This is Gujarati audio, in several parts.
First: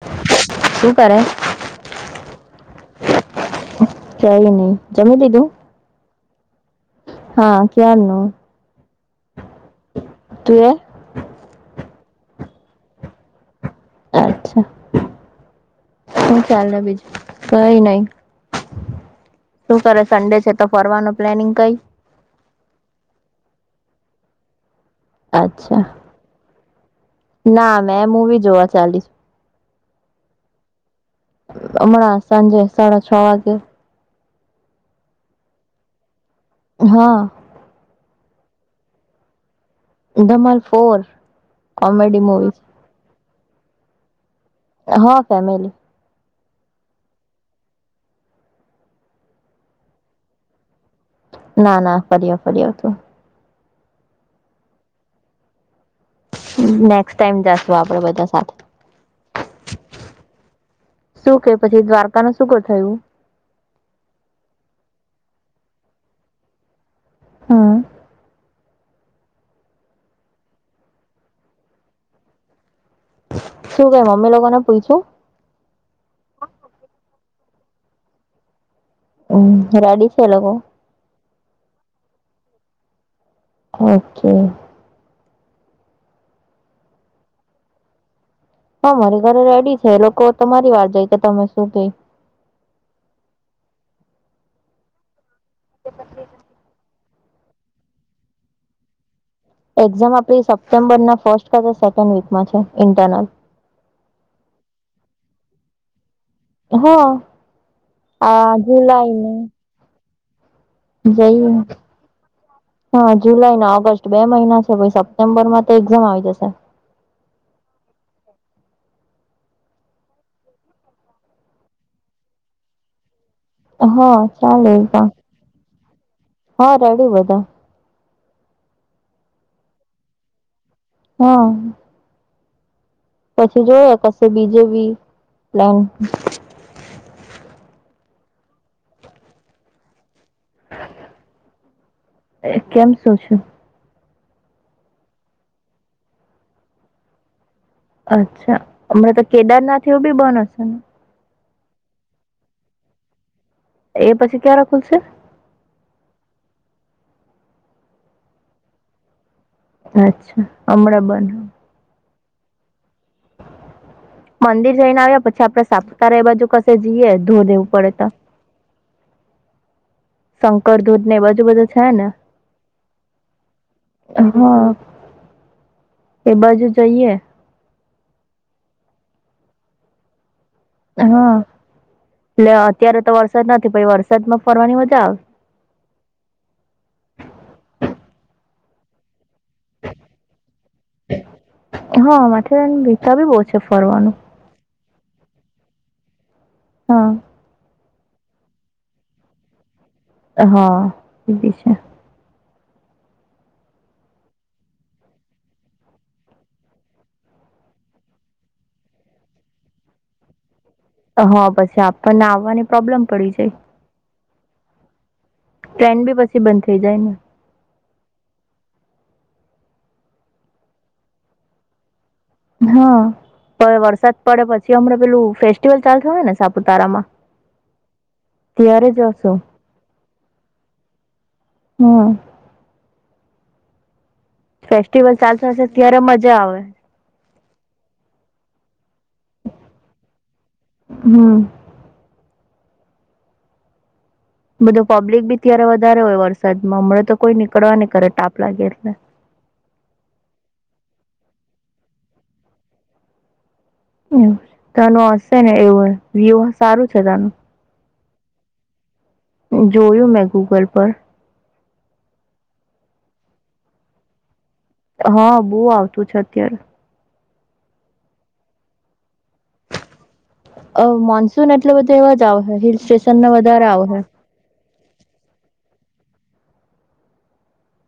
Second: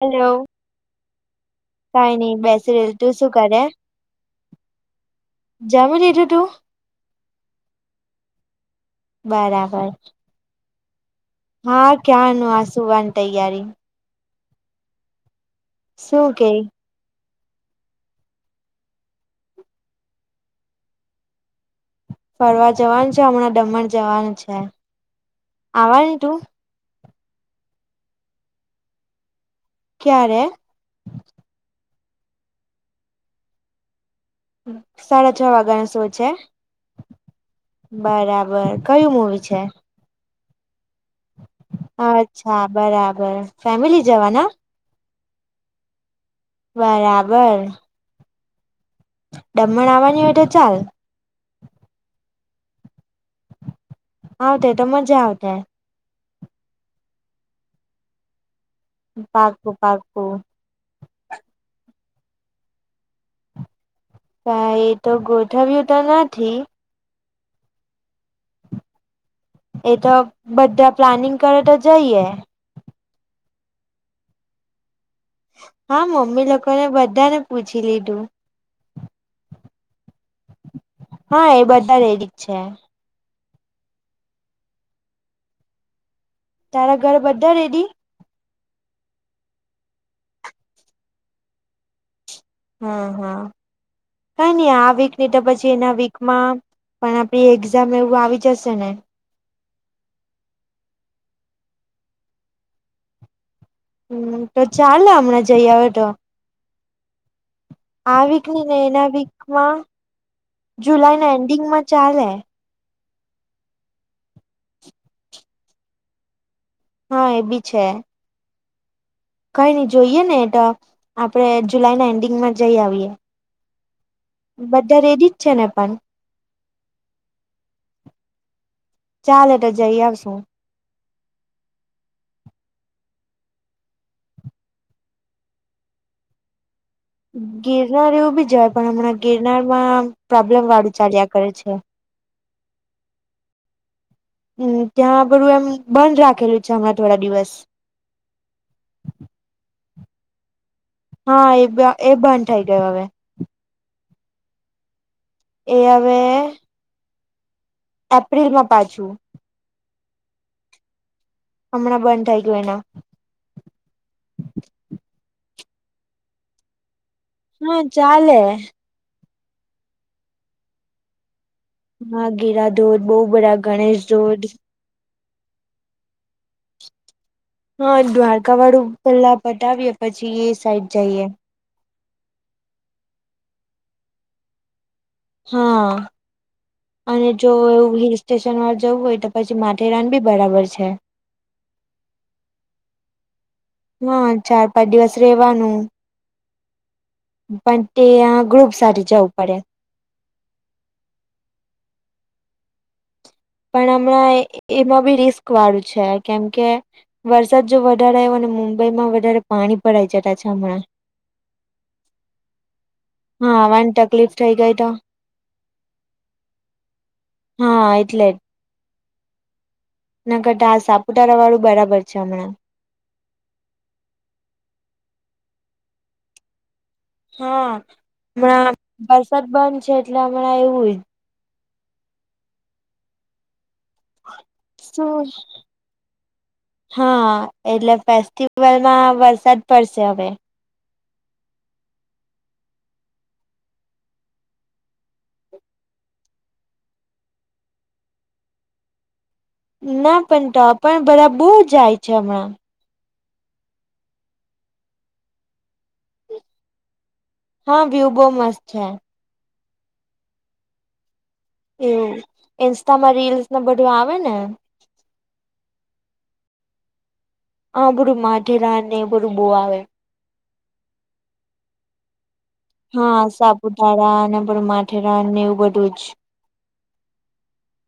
હેલો શું કરે? કઈ નઈ બેસી રેલ. તું શું કરે? ક્યાંય નહીં જમી લીધું જમી લીધું તું? હા ક્યારનું. બરાબર તું એ? હા ક્યાંરનું. આ સુવાની તૈયારી. અચ્છા. શું ચાલે બીજું? કઈ નહી. શું કરે સન્ડે છે તો ફરવાનું પ્લાનિંગ કઈ? ફરવા જવાનું છે હમણાં દમણ જવાનું છે. અચ્છા આવાની તું? ના મેં મૂવી જોવા ચાલીશ. ક્યારે? હમણાં સાંજે સાડા છ વાગે. હમ સાડા છ વાગાનો શો છે? હા બરાબર. કયું મુવી છે? દમલ ફોર. કોમેડી મૂવી છે. અચ્છા બરાબર. ફેમિલી જવાના? હા ફેમિલી. બરાબર. દમણ આવવાની હોય તો ચાલ. ના ના ફરી આવ ફરી આવ તું. હા તો તો મજા આવતે. નેક્સ્ટ ટાઈમ જાશું આપડે બધા સા પાકું પાકું. શું કે પછી દ્વારકા નુ શું કાય થયું? કાય એ તો ગોઠવીયુ તો નથી. હમ્મ. એ તો બધા પ્લાનિંગ કરે તો જઈએ. શું કઈ મમ્મી લોકો ને પૂઇછું? હા મમ્મી લોકોને બધા ને પૂછી લીધું. અમ રેડી છે એ લોકો? હા એ બધા રેડી જ છે. ઓકે. તારા ઘરે બધા રેડી? હા મારી ઘરે રેડી છે લોકો, તમારી વાર જાય કે તમે શું કે. હા હા કઈ નહી આ વીક ની તો પછી એના વીકમાં પણ આપડી એક્ઝામ એવું આવી જશે ને. એક્ઝામ આપડી સપ્ટેમ્બર ના ફર્સ્ટ કા ત સેકન્ડ વીકમાં છે ઇન્ટરનલ. હમ્મ, તો ચાલે હમણાં જઈ આવે તો. હા. આ વીક ની ને એના વીકમાં જુલાઈ ના જઈ એન્ડિંગમાં ચાલે. હા જુલાઈ ને ઓગસ્ટ બે મહિના છે સપ્ટેમ્બર માં તો એક્ઝામ આવી જશે. હા એ બી છે. કઈ નઈ જોઈએ ને એ તો આપડે જુલાઈ ના એન્ડિંગમાં જઈ આવીએ. હા. ચાલે એ બધા પણ રેડી જ છે ને પણ? હા રેડી બધા. ચાલે તો જઈ આવશું. હા. પછી જોય કશે બીજે બી પ્લાન. ગિરનાર એવું બી જ હોય પણ હમણાં ગિરનાર માં પ્રોબ્લેમ વાળું ચાલ્યા કરે છે. કેમ શું છે? હમ્મ, ત્યાં બધું એમ બંધ રાખેલું છે હમણાં થોડા દિવસ. અચ્છા, હમણાં તો કેદારનાથ એવું બી બન હશે ને? હા એ એ બંધ થઈ ગયો હવે. એ પછી ક્યારે ખુલશે? એ હવે એપ્રિલમાં પાછું. અચ્છા હમણાં બંધ. હમણાં બંધ થઈ ગયું એના. મંદિર જઈને આવ્યા પછી આપડે સાપતા એ બાજુ કશે જઈએ ધૂ દેવું હા પડે તો. ચાલે શંકર દૂધ ને બજું બધું છે ને હા ગેરા ધોધ બહુ બરા ગણેશ ધોધ. હા એ બાજુ જઈએ? હા દ્વારકા વાળું પેલા પતાવીએ પછી એ સાઈડ જઈએ. હા એટલે અત્યારે તો વરસાદ નથી [unintelligible] વરસાદ માં ફરવાની મજા આવે. હા. અને જો એવું હિલ સ્ટેશન વાર જવું હોય તો પછી માથેરાન બી બરાબર છે. હા માથેરન રીતા ભી બવ છે ફરવાનું. બે દિવસ રહેવાનું હા. પણ તે ગ્રુપ સાથે જવું પડે હા એ બી છે પણ હમણાં એમાં બી રિસ્ક વાળું છે કેમકે, વરસાદ જો વધાર આવ્યો અને મુંબઈ માં વધારે પાણી ભરાય જતાછામણાં હા પછી આપણને આવવાની પ્રોબ્લેમ પડી જાય હા તકલીફ થય ગઈ તો ટ્રેન બી પછી બંધ થઈ જાય ને હા એટલે જ ના કરતા હા સાપુતારા વાળું બરાબર છે હમણાં હા વરસાદ પડે પછી હમણા પેલું ફેસ્ટિવલ ચાલતુ હોય ને સાપુતારામાં? હા હમણાં ત્યારે જશુ વરસાદ બંધ છે એટલે હમણાં એવુંય હમ ફેસ્ટિવલ શું ચાલતો હશે ત્યારે મજા આવે હા એટલે ફેસ્ટિવલમાં વરસાદ પડશે હવે હમ બધું પબ્લિક બી ત્યારે વધારે હોય વરસાદમાં હમણાં તો કોઈ નીકળવા નહીં કરે તાપ લાગે એટલે ના પણ તો પણ બરા બહુ જાય છે હમણાં હ તેનું હશે ને એવું વ્યુહ સારું છે તેનું હા વ્યુ બહુ મસ્ત છે જોયું મેં ગૂગલ પર એવું ઇન્સ્ટામાં રીલ્સ ન બધું આવે ને હા બહુ આવતું છે અત્યારે હા બર માથેરાન‌ ને એવું બધું બૂર આવે મોન્સૂન એટલે બધું એવા જ હ હા સાપુતારા અને માથેરાન એવું બધું જ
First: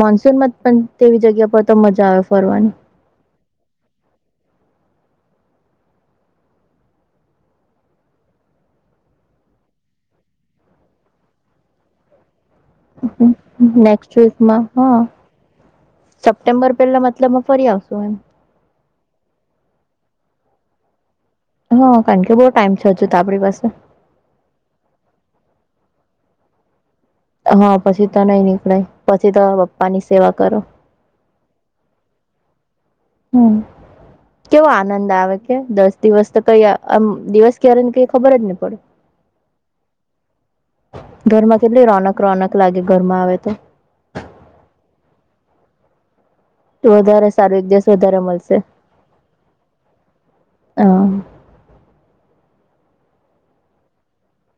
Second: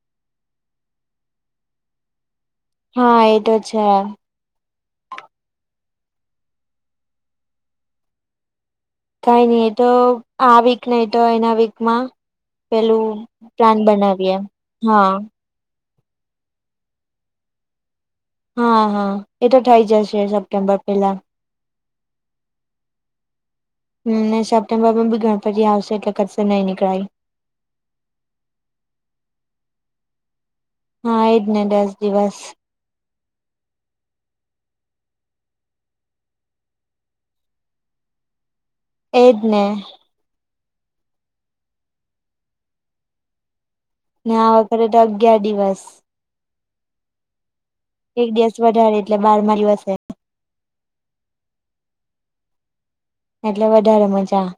મોન્સૂન માં પણ તેવી જગ્યા પર તો મજા આવે ફરવાની હા એ તો છે કઈ નઈ એ તો આ વીક ને તો એના વીકમાં પેલું પ્લાન નેક્સ્ટ બનાવીએ વીકમાં હા સપ્ટેમ્બર પહેલા મતલબમાં ફરી આવશું એમ હા હા એતો થઇ જશે સપ્ટેમ્બર પેલા હા કારણ કે બહુ ટાઈમ છેજ ત આપણી પાસે હમ સપ્ટેમ્બર માં બી ગણપતિ આવશે એટલે ક્શે નઈ નીકળાય હા પછી તો નહી નીકળાય પછી તો બપ્પા ની સેવા કરો હા એ જ ને દસ દિવસ હમ કેવો આનંદ આવે કે દસ દિવસ તો કઈ આ દિવસ ક્યારે ને કઈ ખબર જ નહી પડે એજને ઘરમાં કેટલી રોનક રોનક લાગે ઘરમાં આવે તો ને આ વખતે તો અગિયાર દિવસ વધારે સારી એક દિવસ વધારે એટલે બારમા દિવસે હા એટલે વધારે મજા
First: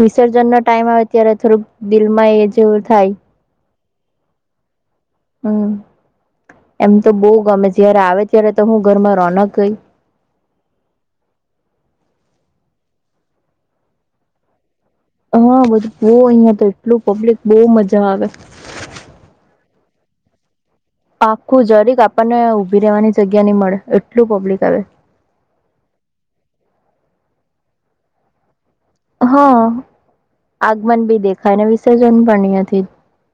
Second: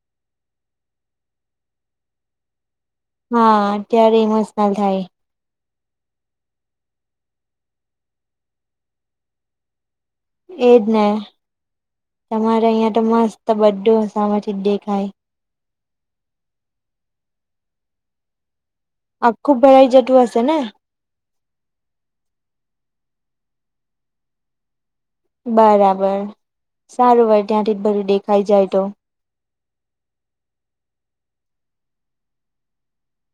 વિસર્જન નો ટાઈમ આવે ત્યારે થોડુંક દિલમાં એ જેવું થાય હા ત્યારે ઇમોશનલ થાય હમ એમ તો બહ ગમે જયારે આવે ત્યારે તો હું ઘરમાં રોનક ગઈ એજ ને તમારે અહીં તો મસ્ત બધું સામેથી જ દેખાય હા બધું અહિયાં તો એટલું પબ્લિક બહ મજા આવે આખું ભયાઈ જટું હશે ને. આખું જરીક આપણને ઊભી રેવાની જગ્યા ની મળે એટલું પબ્લિક આવે. બરાબર સારુ હોય તાથી જ ભઢુ ડેખાઈ જાય તો હ આગમન બી દેખાયને, વિસર્જન પણ અઈયાથી જ.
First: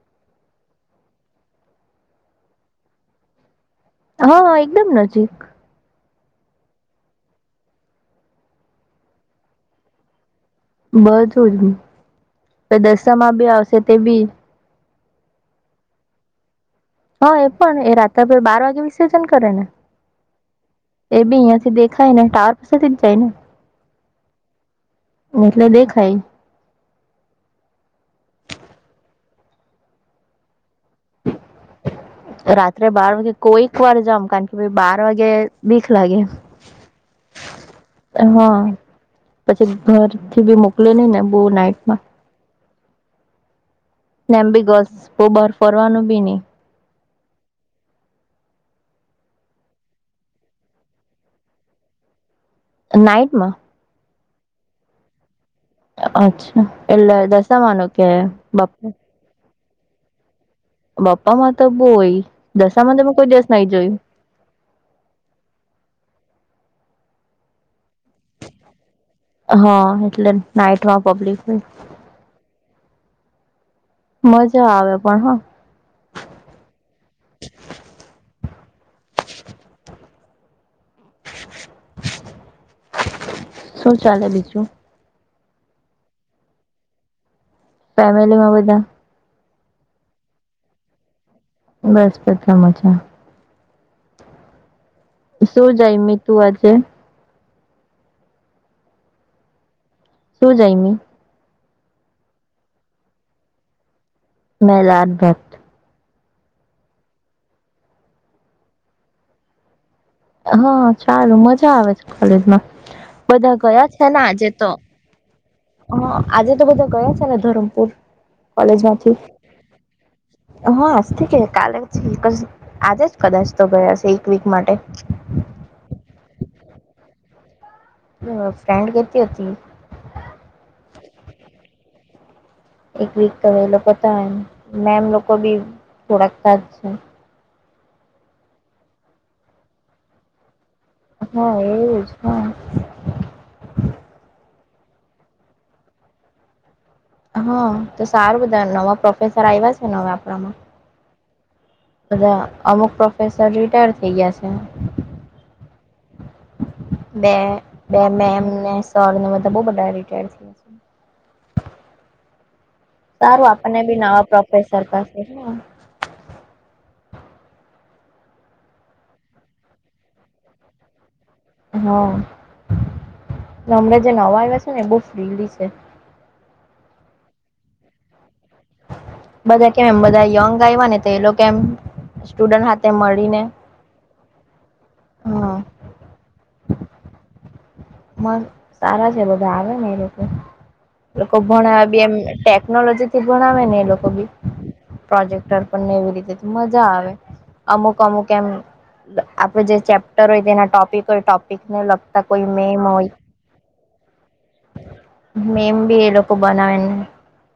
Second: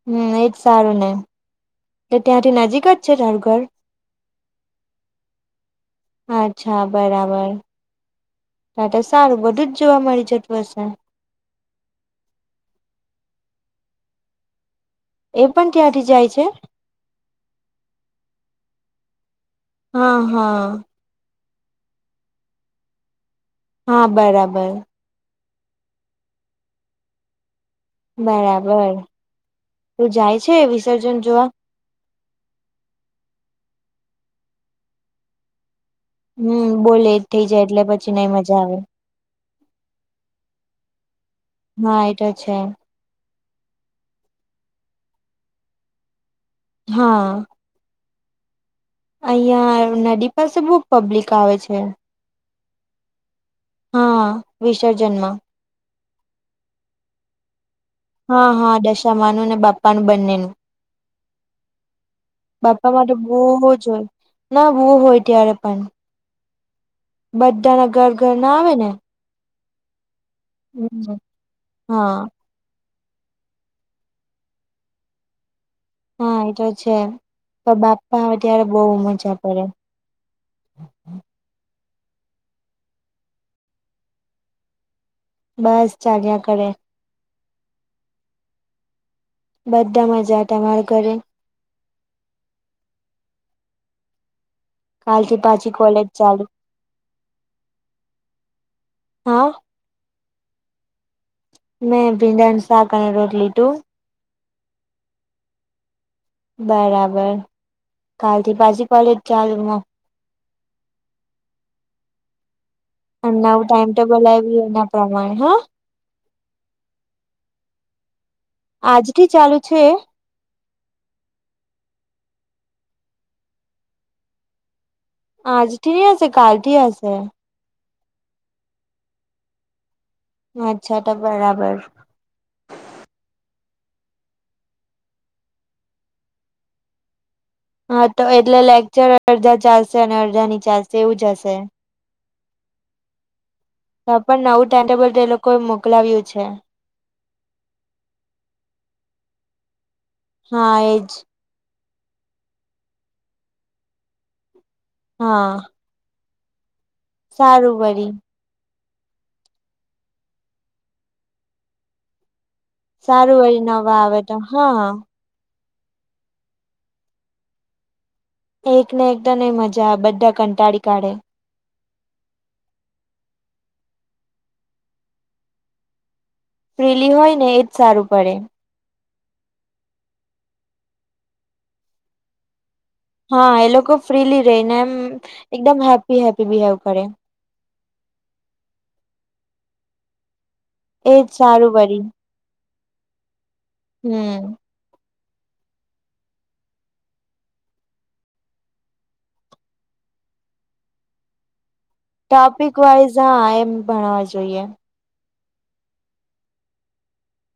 હમ, એજ સારું ને એટલે ટાથી નજીક જ છે ટારુ ઘર. હ, એકદમ નજીક. હા, અચ્છા બરાબર. ટાટ સારુ બધુ જ જોવા મળી જટુ હશે. બધું જ પ, દસમાં બી આવસે તે બી. એ પન ટ્યાથી જાય છે. હ એ પણ એ રાતભ બાર વાગે વિસર્જન કરે ને. હા હા એ બી ઈયાથી દેખાય ને ટાર પાસેથી જ જાય ને. હા બરાબર. એટલે દેખાય. બરાબર. તુ જાય છે વિસર્જન જોવા? રાત્રે બાર વાગે કોઈક વાર જામ, કાણ કે પહિ બાર વાગે બીખ લાગે. હમ. બો લેટ થઇ જાય એટલે પછી નઈ હા મજા આવે. પછી ઘરથી બી મોકલે નઈ ને બો નાઈટમાં. ત છે. ને એમ બી ગલ્સ બો બાર ફરવાનું બી ની. હા. અઈયાં નડી પાસે બોવ પબ્લિક આવે છે. નાઈટમાં. હ. વિસર્જન માં અચ્છા, એટલે દશામાનો હા-હા, દશામાંનું ને બાપ્પાનું બંનેનું. બપ્પા માં તો બો હોય, બાપા દશામાં તો મે માટે કોઈ દિવસ નઈ બહુ જ જોયું. હોય ના બું હોય ત્યારે પન. બઢા ના ઘર-ઘર ના આવે ને. હા એટલે નાઈટમાં પબ્લિક હોય. હ. મજા આવે પણ હ. હા એતો છે, પણ બાપ્પા આવે ત્યારે બઉ મજા પડે. [inaudible] શું ચાલે બીજું? બસ, ચાલયા કરે. ફેમિલી માં બધા. બધા મજા. ટમારા ઘરે? બસ બધા મજા. કાલ થી પાછી શું કોલેજ જઈમી તું ચાલુ. આજે હ. સુ જયમી? મેં ભિડા નું સાક અને રોટલી. ટું? મે લાદભાત. બરાબર, કાલથી પાછી કોલેજ ચાલુ હ છારુ મજા આવે છે કોલેજમાં. બધા ટાઈમ ગયા છે ટેબલ ને આજે આવ્યું તો. એના પ્રમાણે હ હ, આજે તો બધા ગયા છે ને ધરમપુર કોલેજ માંથી. આજથી ચાલુ છે હ આસથી કે કાલે છે ક આજે જ કદાચ તો ગયાસે એક વીક માટે. હ આજ થી ની હશે કાલથી હશે. ફ્રેન્ડ કેતી હુતી અચ્છા તો બરાબર એક વીક તો એ લોકો તા એમ. મેમ લોકો બી થોડાક તાજ છે. હા તો એટલે લેક્ચર અડધા ચાલશે અને અડધા ની ચાલશે. એવું જ હશે હા એવું જ હા તો પણ નવું ટાઈમ ટેબલ એ લોકોએ મોકલાવ્યું છે. હા તો સારું બધા નવા પ્રોફેસર આવ્યા છે હવે આપણામાં. હા એજ બધા અમુક પ્રોફેસર રિટાયર થઇ ગયા છે. હા બે સારું વરી મેમ ને સરને બધા બો બધા રીટાયળ સારું વળી આપણને બી આવે નવા તો પ્રોફેસર હા પાસે એકને એકદ એ મજા બધા કંટાળી કાઢે હા હમણાં જે નવા આવ્યા છે ને એ બહ ફ્રીલી છે. ફ્રીલી હોય ને એજ સારું પડે બધા કેમ એમ બધા યંગ આવને તો એ લોકો એમ સ્ટુડ હા એ લોકો ફ્રીલી રહીને એમ હા એકદમ હેપ્પી હેપી બિવ કરે સારા છે બધા આવે ને એ લોકો એજ લોકો સારું ભણા વરી બે ટેકનોલોજી થી ભણાવે ને એ લોકો બી હમ પ્રોજેક્ટર પણને એવી રીતે મજા આવે અમુક અમુક એમ આપડે જે ચેપ્ટર હોય તેના ટોપિક હોય ટોપિક ને લગતા કોઈ મેમ હોય વાઝ હા એમ ભણવા જોઈએ મેમ બી એ લોકો બનાવે ને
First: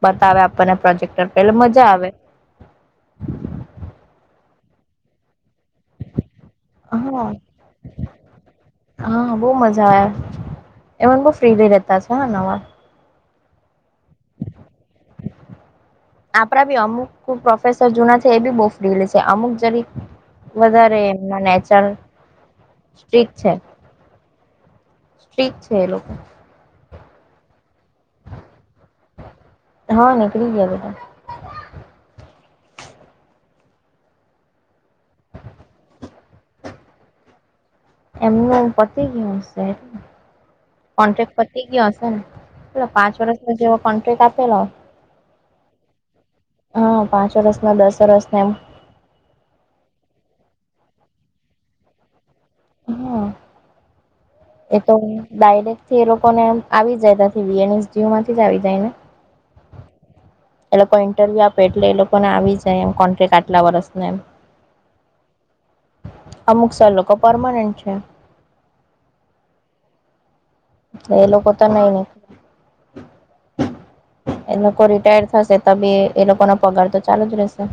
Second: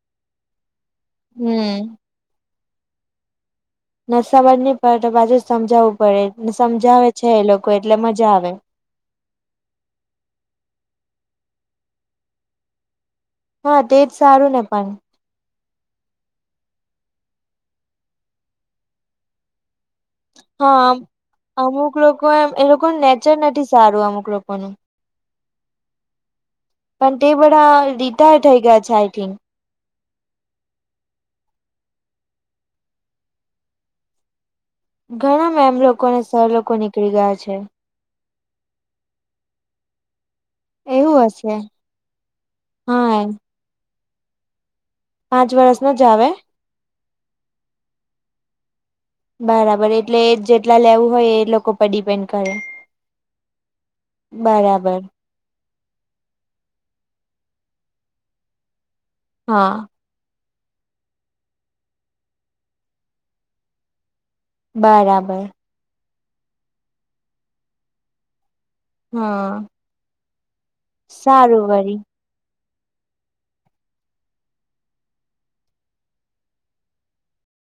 બતાવે આપણને પ્રોજેક્ટ પેલે હમ મજા આવે ન સમજ નહી પડે તો બાજુ સમજાવવું પડેને સમજાવે હા છે એ લોકો એટલે મજા આવે હા બહુ મજા આવ્યા એમને બહ ફ્રી લઈ રતા છે નવા હા તે જ સારું ને પણ આપડા બી અમુક પ્રોફેસર જૂના છે એ બી બહુફડીલી છે અમુક જરી હા અમુક લોકો એમ એ લોકોનું સ્ટ્રીક નેચર નથી સારું અમુક લોકોનું ઠીક છે એ લોકો પણ તે બધા રિટાયર થઈ ગયા છે આઈ થિંક હા નીકળી ગયા બેટા ઘણા મે એમ લોકો અને સર લોકો નીકળી ગયા છે. એમનું પતે ગય હશે એવું કોન્ટ્રાક્ટ હશે પતી ગયો હશે ને પેલો પાંચ હા વર્ષમાં જેવો કોન્ટ્રાક્ટ આપેલો પાંચ વર્ષ નો જ આવે હા પાંચોરસના દસરસને એમ બરાબર એટલે જેટલા લેવું હોય એ લોકો પર ડિપેન્ડ કરે હા એ તો બરાબર ડાયરેક્ટ થી એ લોકોને આવી જાય ત વીએનએસ જયુ માંથી જ આવી જાય ને હા એ લોકો ઇન્ટરવ્યુ આપે એટલે એ લોકોને આવી જાય એમ કોન્ટક આટલા વર્ષના એમ બરાબર અમુક સ લોકો પરમાનન્ટ છે. હમ એ લોકો તો નહી વરી નીકળ એ લોકો રિટાયર થશે તો બી એ લોકો ન પગાર તો ચાલુ જ રહેશે